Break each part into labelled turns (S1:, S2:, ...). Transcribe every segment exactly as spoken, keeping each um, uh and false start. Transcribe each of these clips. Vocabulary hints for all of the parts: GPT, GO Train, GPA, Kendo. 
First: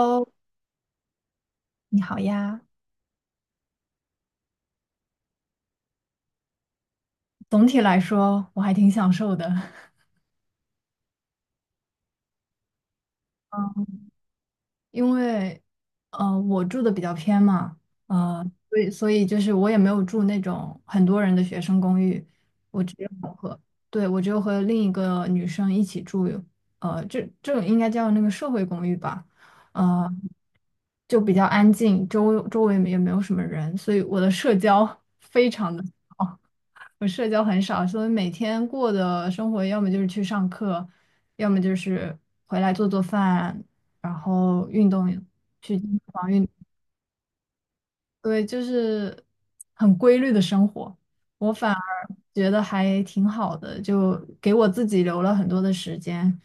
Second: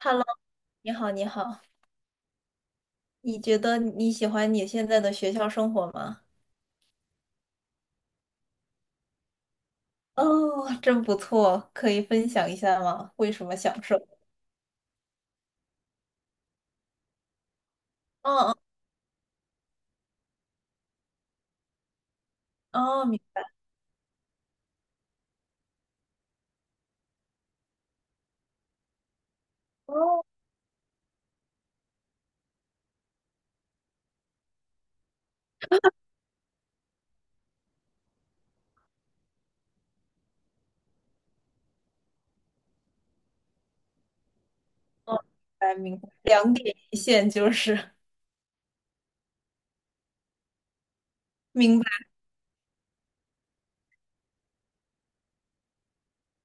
S1: Hello，你好，你好。
S2: 你好呀。
S1: 你觉得你喜欢你现在的学校生活吗？
S2: 总体来说我还挺享受的，
S1: 哦，真不错，可以分享一下吗？为什么享受？
S2: 嗯，因为呃我住的比较偏嘛，
S1: 哦
S2: 呃，
S1: 哦
S2: 所以所以就是我也没有住那种很多人的学生公寓。我只
S1: 哦，
S2: 有
S1: 明
S2: 和，对，我只有和另一个女生一起住。呃，这这种应该叫那个社会公寓吧，呃，
S1: 哦
S2: 就比较安静，周周围也没有什么人，所以我的社交非常的少。我社交很少，所以每天过的生活要么就是去上课，要么就是回来做做饭，然后运动，
S1: 哦，明白
S2: 去健身
S1: 明白，
S2: 房运，
S1: 两点一线就是
S2: 对，就是很规律的生活。我反
S1: 明
S2: 而
S1: 白，
S2: 觉得还挺好的，就给我自己留了很多的时间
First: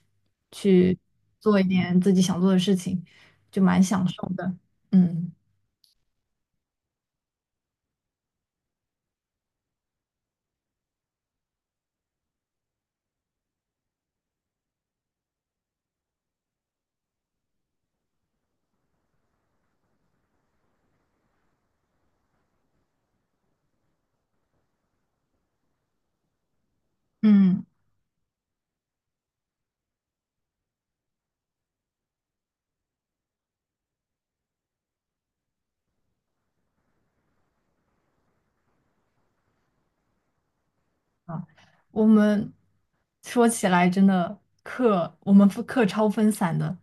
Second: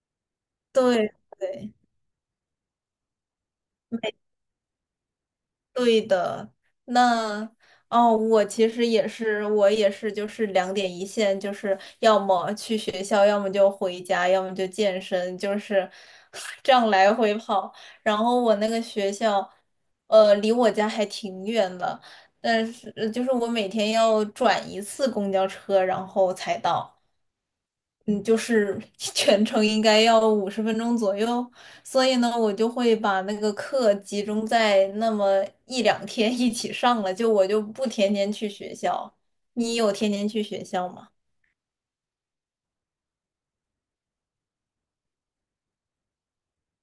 S2: 去
S1: 对
S2: 做一
S1: 对，
S2: 点自己想做的事情，就蛮享受的。嗯
S1: 对的。那哦，我其实也是，我也是，就是两点一线，就是要么去学校，要么就回家，要么就健身，就是 这样来回跑。然后我那个学校，呃，离我家还挺远的，但是呃就是我每天要转一次公交车，然后才到。
S2: 嗯。
S1: 嗯，就是 全程应该要五十分钟左右，所以呢，我就会把那个课集中在那么一两天一起上了，就我就不天天去学校。你有天天去学校吗？
S2: 啊，我们说起来真的课，我们分课超分散的。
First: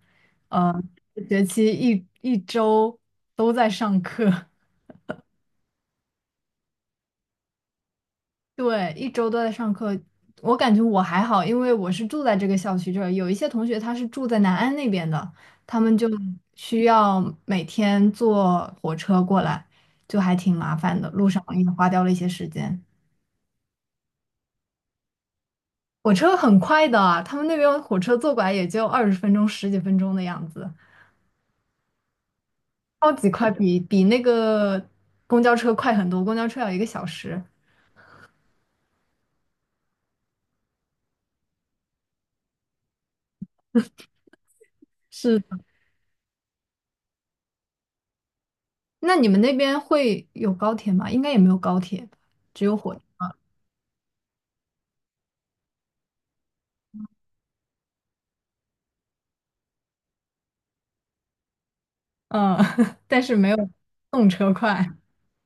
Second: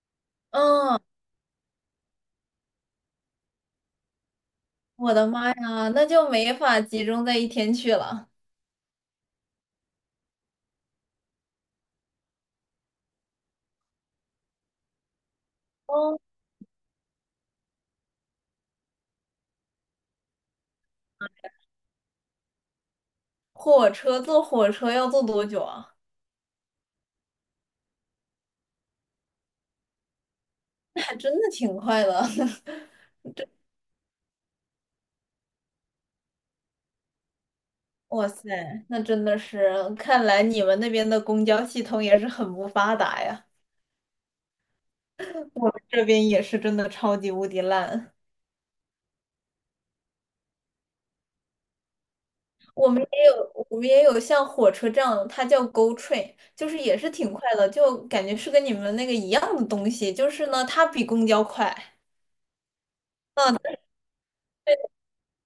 S2: 呃，
S1: 嗯，
S2: 学期一一周都在上课。
S1: 我的妈呀，那就没法集中在一天去了。
S2: 对，一周都在上课。我感觉我还好，因为我是住在这个校区这儿，有一些同学他是住在南安那边的，他们就
S1: 哦，
S2: 需要每天坐火车过来，就还挺麻烦的，路上也花掉了一些时间。
S1: 火车坐火车要坐多久啊？
S2: 火车很快的啊，他们那边火车坐过来也就二十分钟、十几分钟的样子。
S1: 那还真的挺快的。
S2: 超级快，比比那个公交车快很多，公交车要一个小时。
S1: 哇塞，那真的是，看来你们那边的公交系统也是很不发达呀。
S2: 是的。
S1: 这边也是真的超级无敌烂。
S2: 那你们那边会有高铁吗？应该也没有高铁吧，只有
S1: 我
S2: 火车。
S1: 们也有，我们也有像火车这样，它叫 G O Train，就是也是挺快的，就感觉是跟你们那个一样的东西，就是呢，它比公交快。
S2: 嗯，但是没
S1: 嗯，
S2: 有动车快。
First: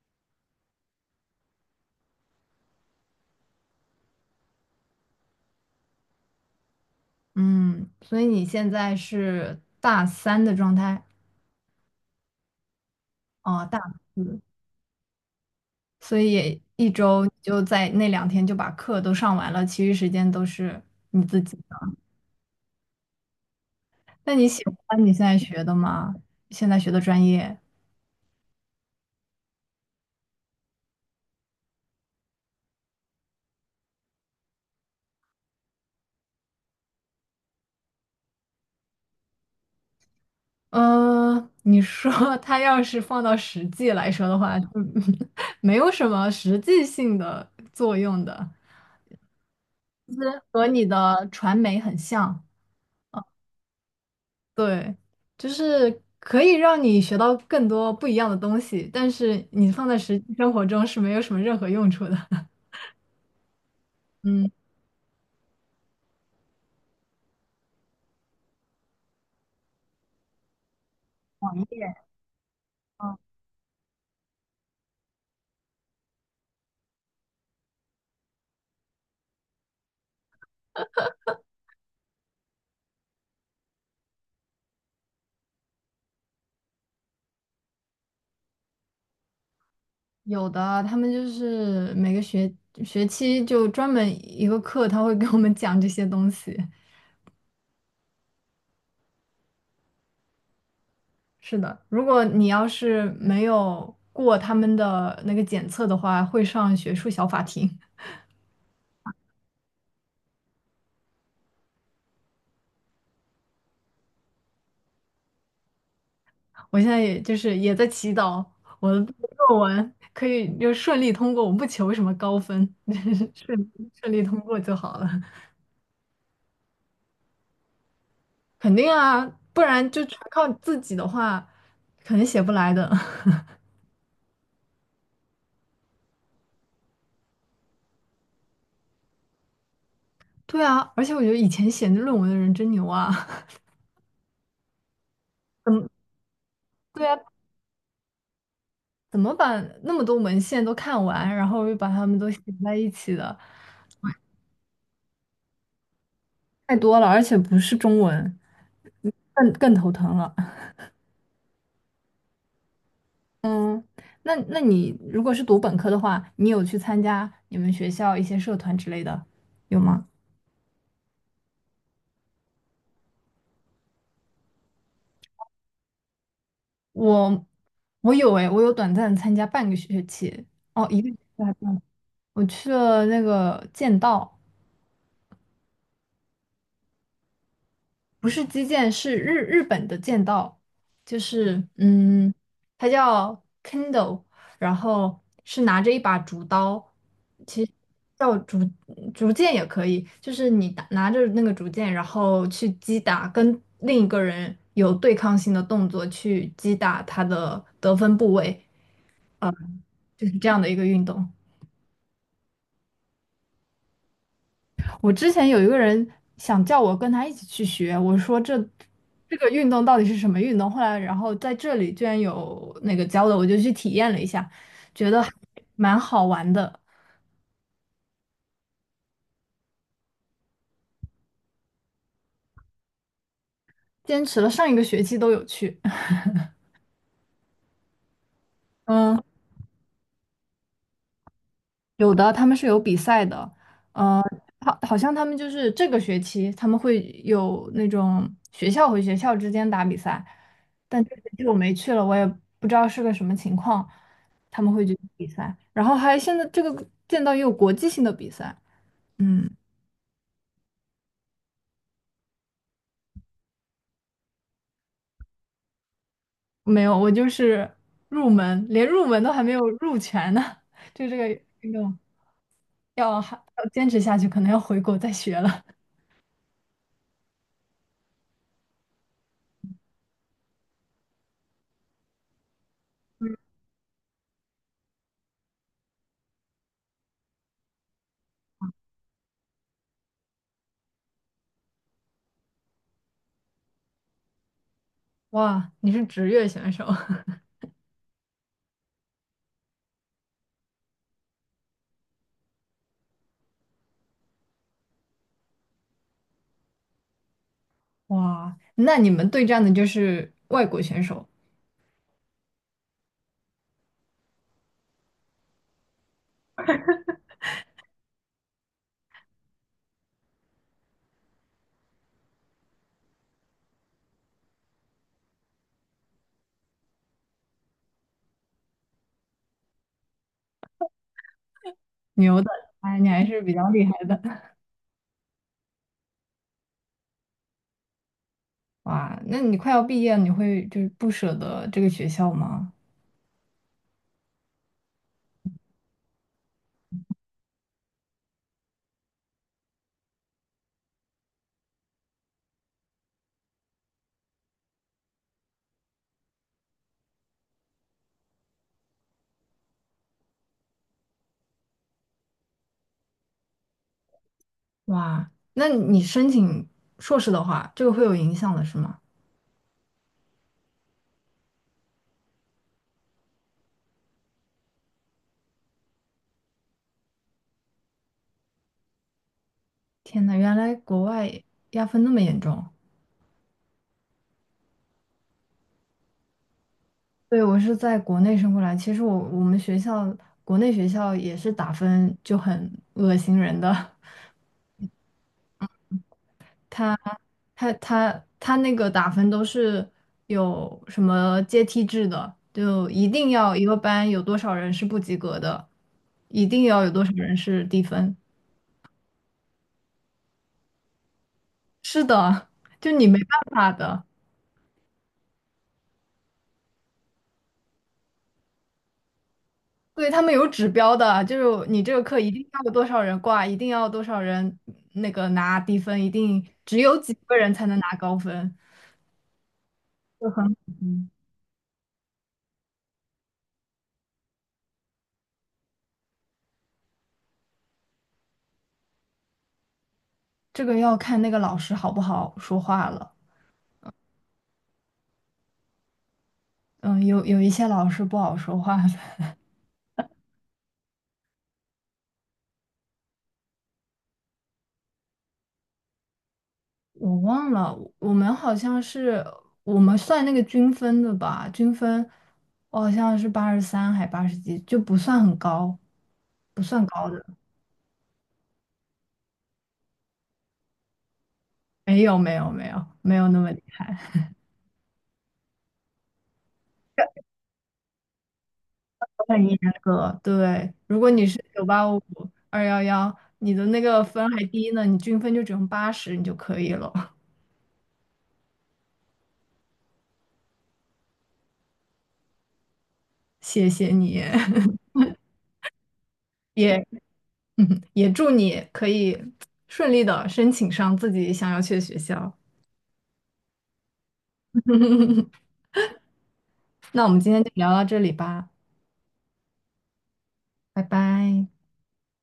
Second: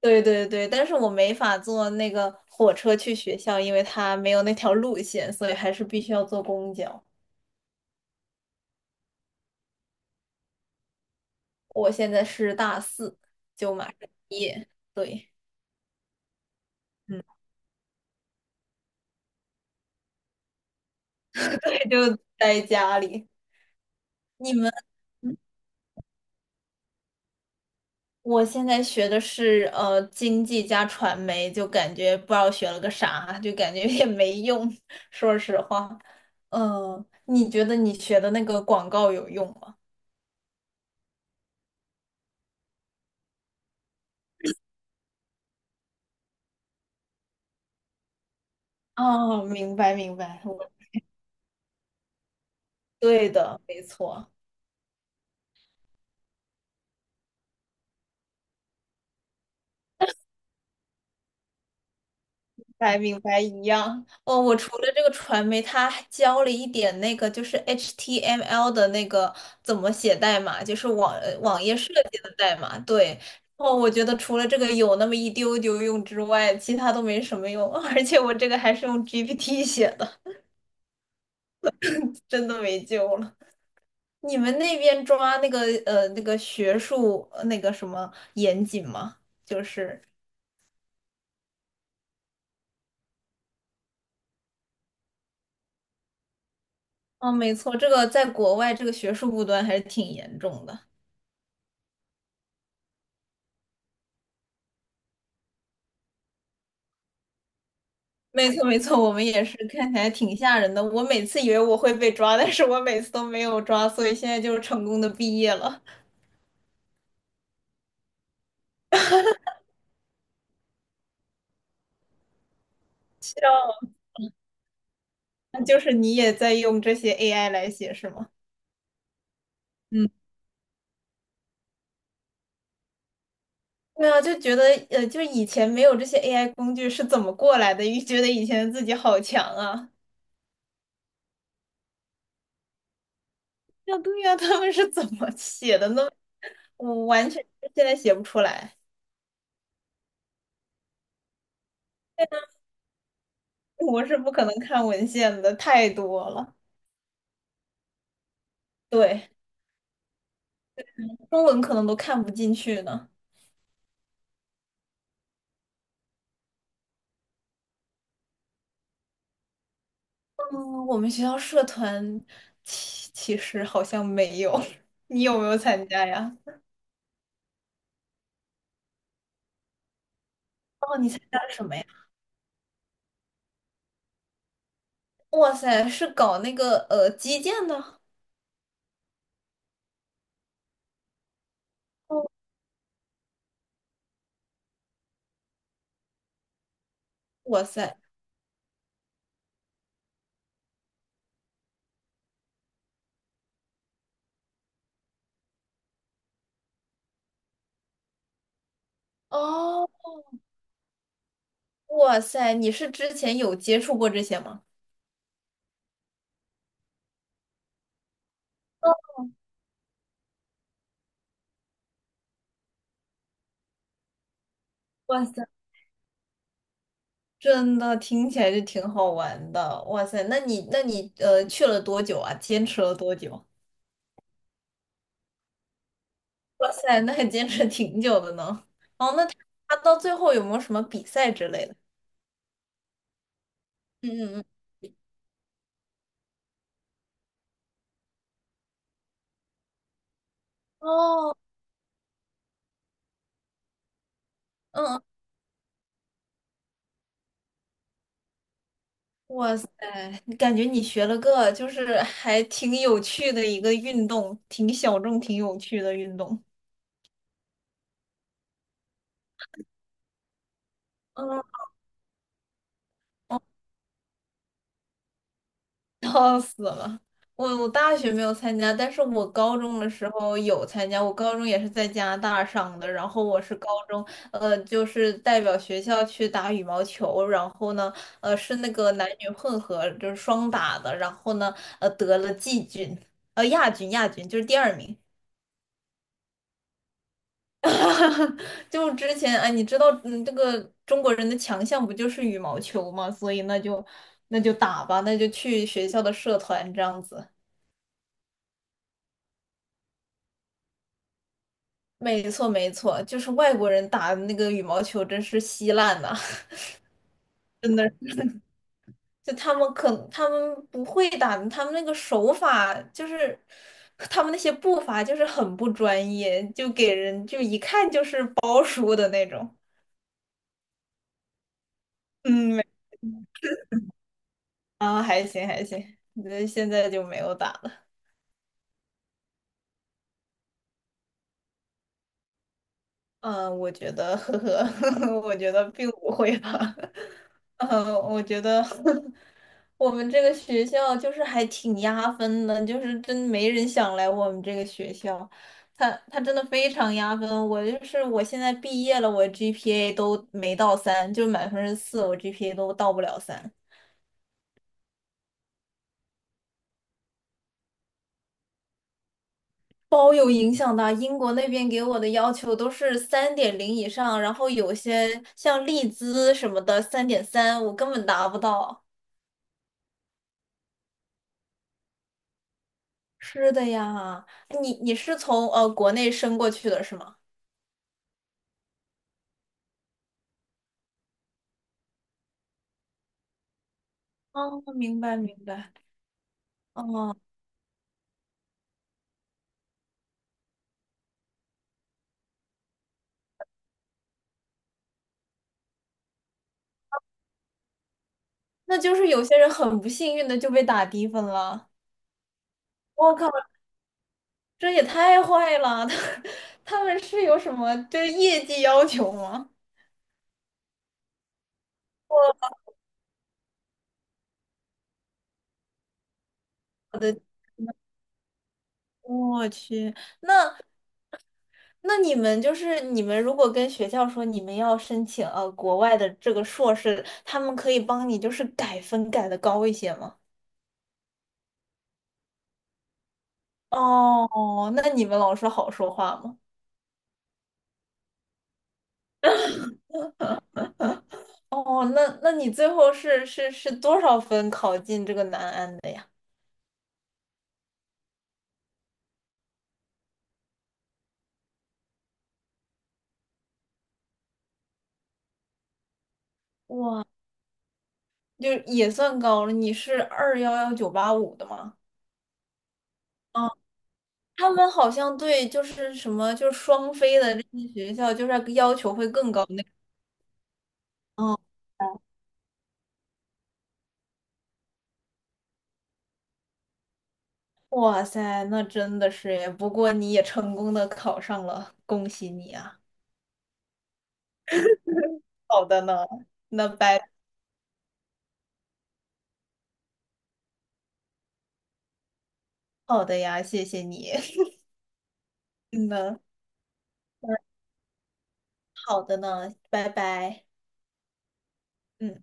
S1: 对对对，但是我没法坐那个火车去学校，因为它没有那条路线，所以还是必须要坐公交。
S2: 嗯，所以你现在是大三的状态？
S1: 我现在是大四，
S2: 啊，
S1: 就
S2: 大
S1: 马上
S2: 四，
S1: 毕业，对，
S2: 所以也一
S1: 嗯。
S2: 周就在那两天就把课都上完了，其余时间都是你自己
S1: 对，
S2: 的。
S1: 就待家里。
S2: 那你
S1: 你
S2: 喜
S1: 们？
S2: 欢你现在学的吗？现在学的专业？
S1: 我现在学的是呃经济加传媒，就感觉不知道学了个啥，就感觉也没用。说实话，嗯、你觉得你学的那个广告有用吗？
S2: 嗯，你说 它要是放到实际来说的话，嗯，没有什么实际性的作用的，
S1: 哦，明白
S2: 就
S1: 明白，
S2: 是和
S1: 我
S2: 你的传媒很像。
S1: 对的，没错。
S2: 对，就是可以让你学到更多不一样的东西，但是你放在实际生活中是没有什么任何用处的。
S1: 白明白一样。哦，
S2: 嗯，
S1: 我除了这个传媒，他还教了一点那个就是 H T M L 的那个怎么写代码，就是网呃
S2: 网
S1: 网页设
S2: 页。
S1: 计的代码。
S2: 嗯，
S1: 对。哦，我觉得除了这个有那么一丢丢用之外，其他都没什么用。而且我这个还是用 G P T 写的，真的没救了。你们那边抓那个呃那个学术呃那个什么严谨吗？就是，
S2: 有的，他们就是每个学学期就专门一个课，他会给我们讲这些东西。
S1: 哦，没错，这个在国外这个学术不端还是挺严重的。
S2: 是的，如果你要是没有过他们的那个检测的话，会上学术小法庭。
S1: 没错没错，我们也是看起来挺吓人的。我每次以为我会被抓，但是我每次都没有抓，所以现在就是成功的毕业了。
S2: 我现在也就是也在祈祷我的论文可以就顺利通过，我不求什么高分，顺顺利通过就好了。
S1: 那就是你也在用这些 A I 来写是吗？
S2: 肯定啊，不然就
S1: 嗯，
S2: 全靠自己的话，肯定写不来的。
S1: 对啊，就觉得呃，就是以前没有这些 A I 工具是怎么过来的？又觉得以前自己好强啊！
S2: 对啊，而且我觉得以前写论文的人真牛啊。
S1: 啊，对呀，他们是怎么
S2: 怎
S1: 写
S2: 么
S1: 的呢？
S2: 对
S1: 我
S2: 啊，
S1: 完全现在写不出来，
S2: 怎么把那么多文献都看完，然后又把它们都写在一起的？
S1: 我是不可能看文献的，太多了。
S2: 太多了，而且不是中文，
S1: 对，
S2: 更更头疼了。
S1: 中文可能都看不进去呢。
S2: 嗯，那那你如果是读本科的话，你有去参加你们学校一些社团之类的，有吗？
S1: 嗯，我们学校社团其其实好像没有，你有没有参加呀？
S2: 我我有诶，我有短暂参加半个学期，哦，
S1: 哦，
S2: 一个
S1: 你
S2: 学
S1: 参加
S2: 期
S1: 了
S2: 还不
S1: 什么
S2: 到。
S1: 呀？
S2: 我去了那个剑道。
S1: 哇塞，是搞那个呃击剑的。
S2: 不是击剑，是日日本的剑道，就是
S1: 哦，
S2: 嗯，它叫 Kendo,然后是拿着一把竹刀。其
S1: 哇
S2: 实
S1: 塞。
S2: 叫竹竹剑也可以，就是你打拿着那个竹剑，然后去击打跟另一个人有对抗性的动作去击打他的得分部位，
S1: 哦，
S2: 就是这样的一个运动。
S1: 哇塞，你是之前有接触过这些吗？
S2: 我之前有一个人想叫我跟他一起去学，我说这
S1: 哦，
S2: 这个运动到底是什么运动？后来然后在这里居然有那个教的，我就去体验了一下，觉得
S1: 哇
S2: 还
S1: 塞，
S2: 蛮好玩的。
S1: 真的听起来就挺好玩的。哇塞，那你那你呃去了多久啊？坚持了多久？
S2: 坚持了上一个学期都有去。
S1: 哇塞，那还坚持挺久的呢。哦，
S2: 嗯。
S1: 那他他到最后有没有什么比赛之类的？
S2: 有的，他们是有比赛的，
S1: 嗯
S2: 呃，
S1: 嗯嗯。
S2: 好，好像他们就是这个学期他们会有那种学校和学校之间打比赛，但这学
S1: 哦，
S2: 期我没去了，我也不知道是个什么情况，他们会去
S1: 嗯
S2: 比赛，然后还现在这个见到也有国际性的比赛。嗯，
S1: 哇塞，感觉你学了个就是还挺有趣的一个运动，挺小众、挺有趣的运动。
S2: 没有，我就是入门，连入门都还没有入全呢，就这个
S1: 嗯。
S2: 运动要还 要坚持下去，可能要回国再学了。
S1: 笑死了！我我大学没有参加，但是我高中的时候有参加。我高中也是在加拿大上的，然后我是高中，呃，就是代表学校去打羽毛球，然后呢，呃，是那个男女混合，就是双打的，然后呢，呃，得了季军，呃，亚军，亚军就是第二名。
S2: 哇，你是职业选手。
S1: 就之前哎，你知道，嗯，这个中国人的强项不就是羽毛球吗？所以那就那就打吧，那就去学校的社团这样子。
S2: 哇，那你们对战的就是外国选手。
S1: 没错，没错，就是外国人打那个羽毛球真是稀烂呐、真的。就他们可他们不会打，他们那个手法就是他们那些步伐就是很不专业，就给人就一看就是包输的那种。
S2: 牛的。
S1: 嗯，没
S2: 哎，你还是比较厉害的。
S1: 啊，还行还行，那现在就没有打了。
S2: 哇，那你快要毕业了，你会就是不舍得这个学校吗？
S1: 嗯，我觉得，呵呵，我觉得并不会吧。呃，我觉得 我们这个学校就是还挺压分的，就是真没人想来我们这个学校。他他真的非常压分，我就是我现在毕业了，我 G P A 都没到三，就满分是四，我 G P A 都到不了三，
S2: 哇，那你申请硕士的话，这个会有影响的是吗？
S1: 包有影响的。英国那边给我的要求都是三点零以上，然后有些像利兹什么的三点三，我根本达不到。
S2: 天呐，原来国外压分那么严重。
S1: 是的呀，你你是从呃国内升过去的是吗？
S2: 对，我是在国内升过来，其实我我们学校国内学校也是打分就很恶心人的。
S1: 哦，明白明白。
S2: 他
S1: 哦，
S2: 他他他那个打分都是有什么阶梯制的，就一定要一个班有多少人是不及格的，一定要有多少人是低分。
S1: 那就是有些人很不幸运的就被打低分了。
S2: 是的，就你
S1: 我
S2: 没
S1: 靠，
S2: 办法的。
S1: 这也太坏了！他他们是有什么就是业绩要求吗？
S2: 对，他们有指标的，就是你这个课一定要有多少人挂，一定要多少人那个拿低分，一定只有
S1: 我
S2: 几
S1: 的
S2: 个人才能拿高分，
S1: 我去，
S2: 就很嗯，
S1: 那你们就是你们如果跟学校说你们要申请呃国外的这个硕士，他们可以帮你就是改分改的高一些吗？
S2: 这个要看那个老师好不好说话了。
S1: 哦，那你们老师好说话吗？
S2: 嗯，有有一些老师不好说话，的。
S1: 哦，那那你最后是是是多少分考进这个南安的呀？
S2: 我忘了，我们好像是我们算那个均分的吧，均分我好像是八十三还八十几，就不算很高，不算
S1: 哇，
S2: 高的。
S1: 就是也算高了。你是二幺幺九八五的吗？
S2: 没有没有没有没有那
S1: 啊，
S2: 么厉害。
S1: 他们好像对就是什么就是双非的这些学校，就是要求会更高
S2: 很严
S1: 那个。
S2: 格。对，如果你
S1: 哦，
S2: 是九八五、二幺幺，你的那个分还低呢，你均分就只用八十你就可以了。
S1: 哇塞，那真的是耶！不过你也成功的考上了，恭喜你啊！
S2: 谢谢你，
S1: 好的呢，那
S2: 也
S1: 拜。
S2: 嗯也祝你可以顺利的申请上自己想要去的学校。
S1: 好的呀，谢谢你。嗯呢，
S2: 那我们今天就聊到这里吧。
S1: 好的呢，拜拜。
S2: 拜拜。
S1: 嗯。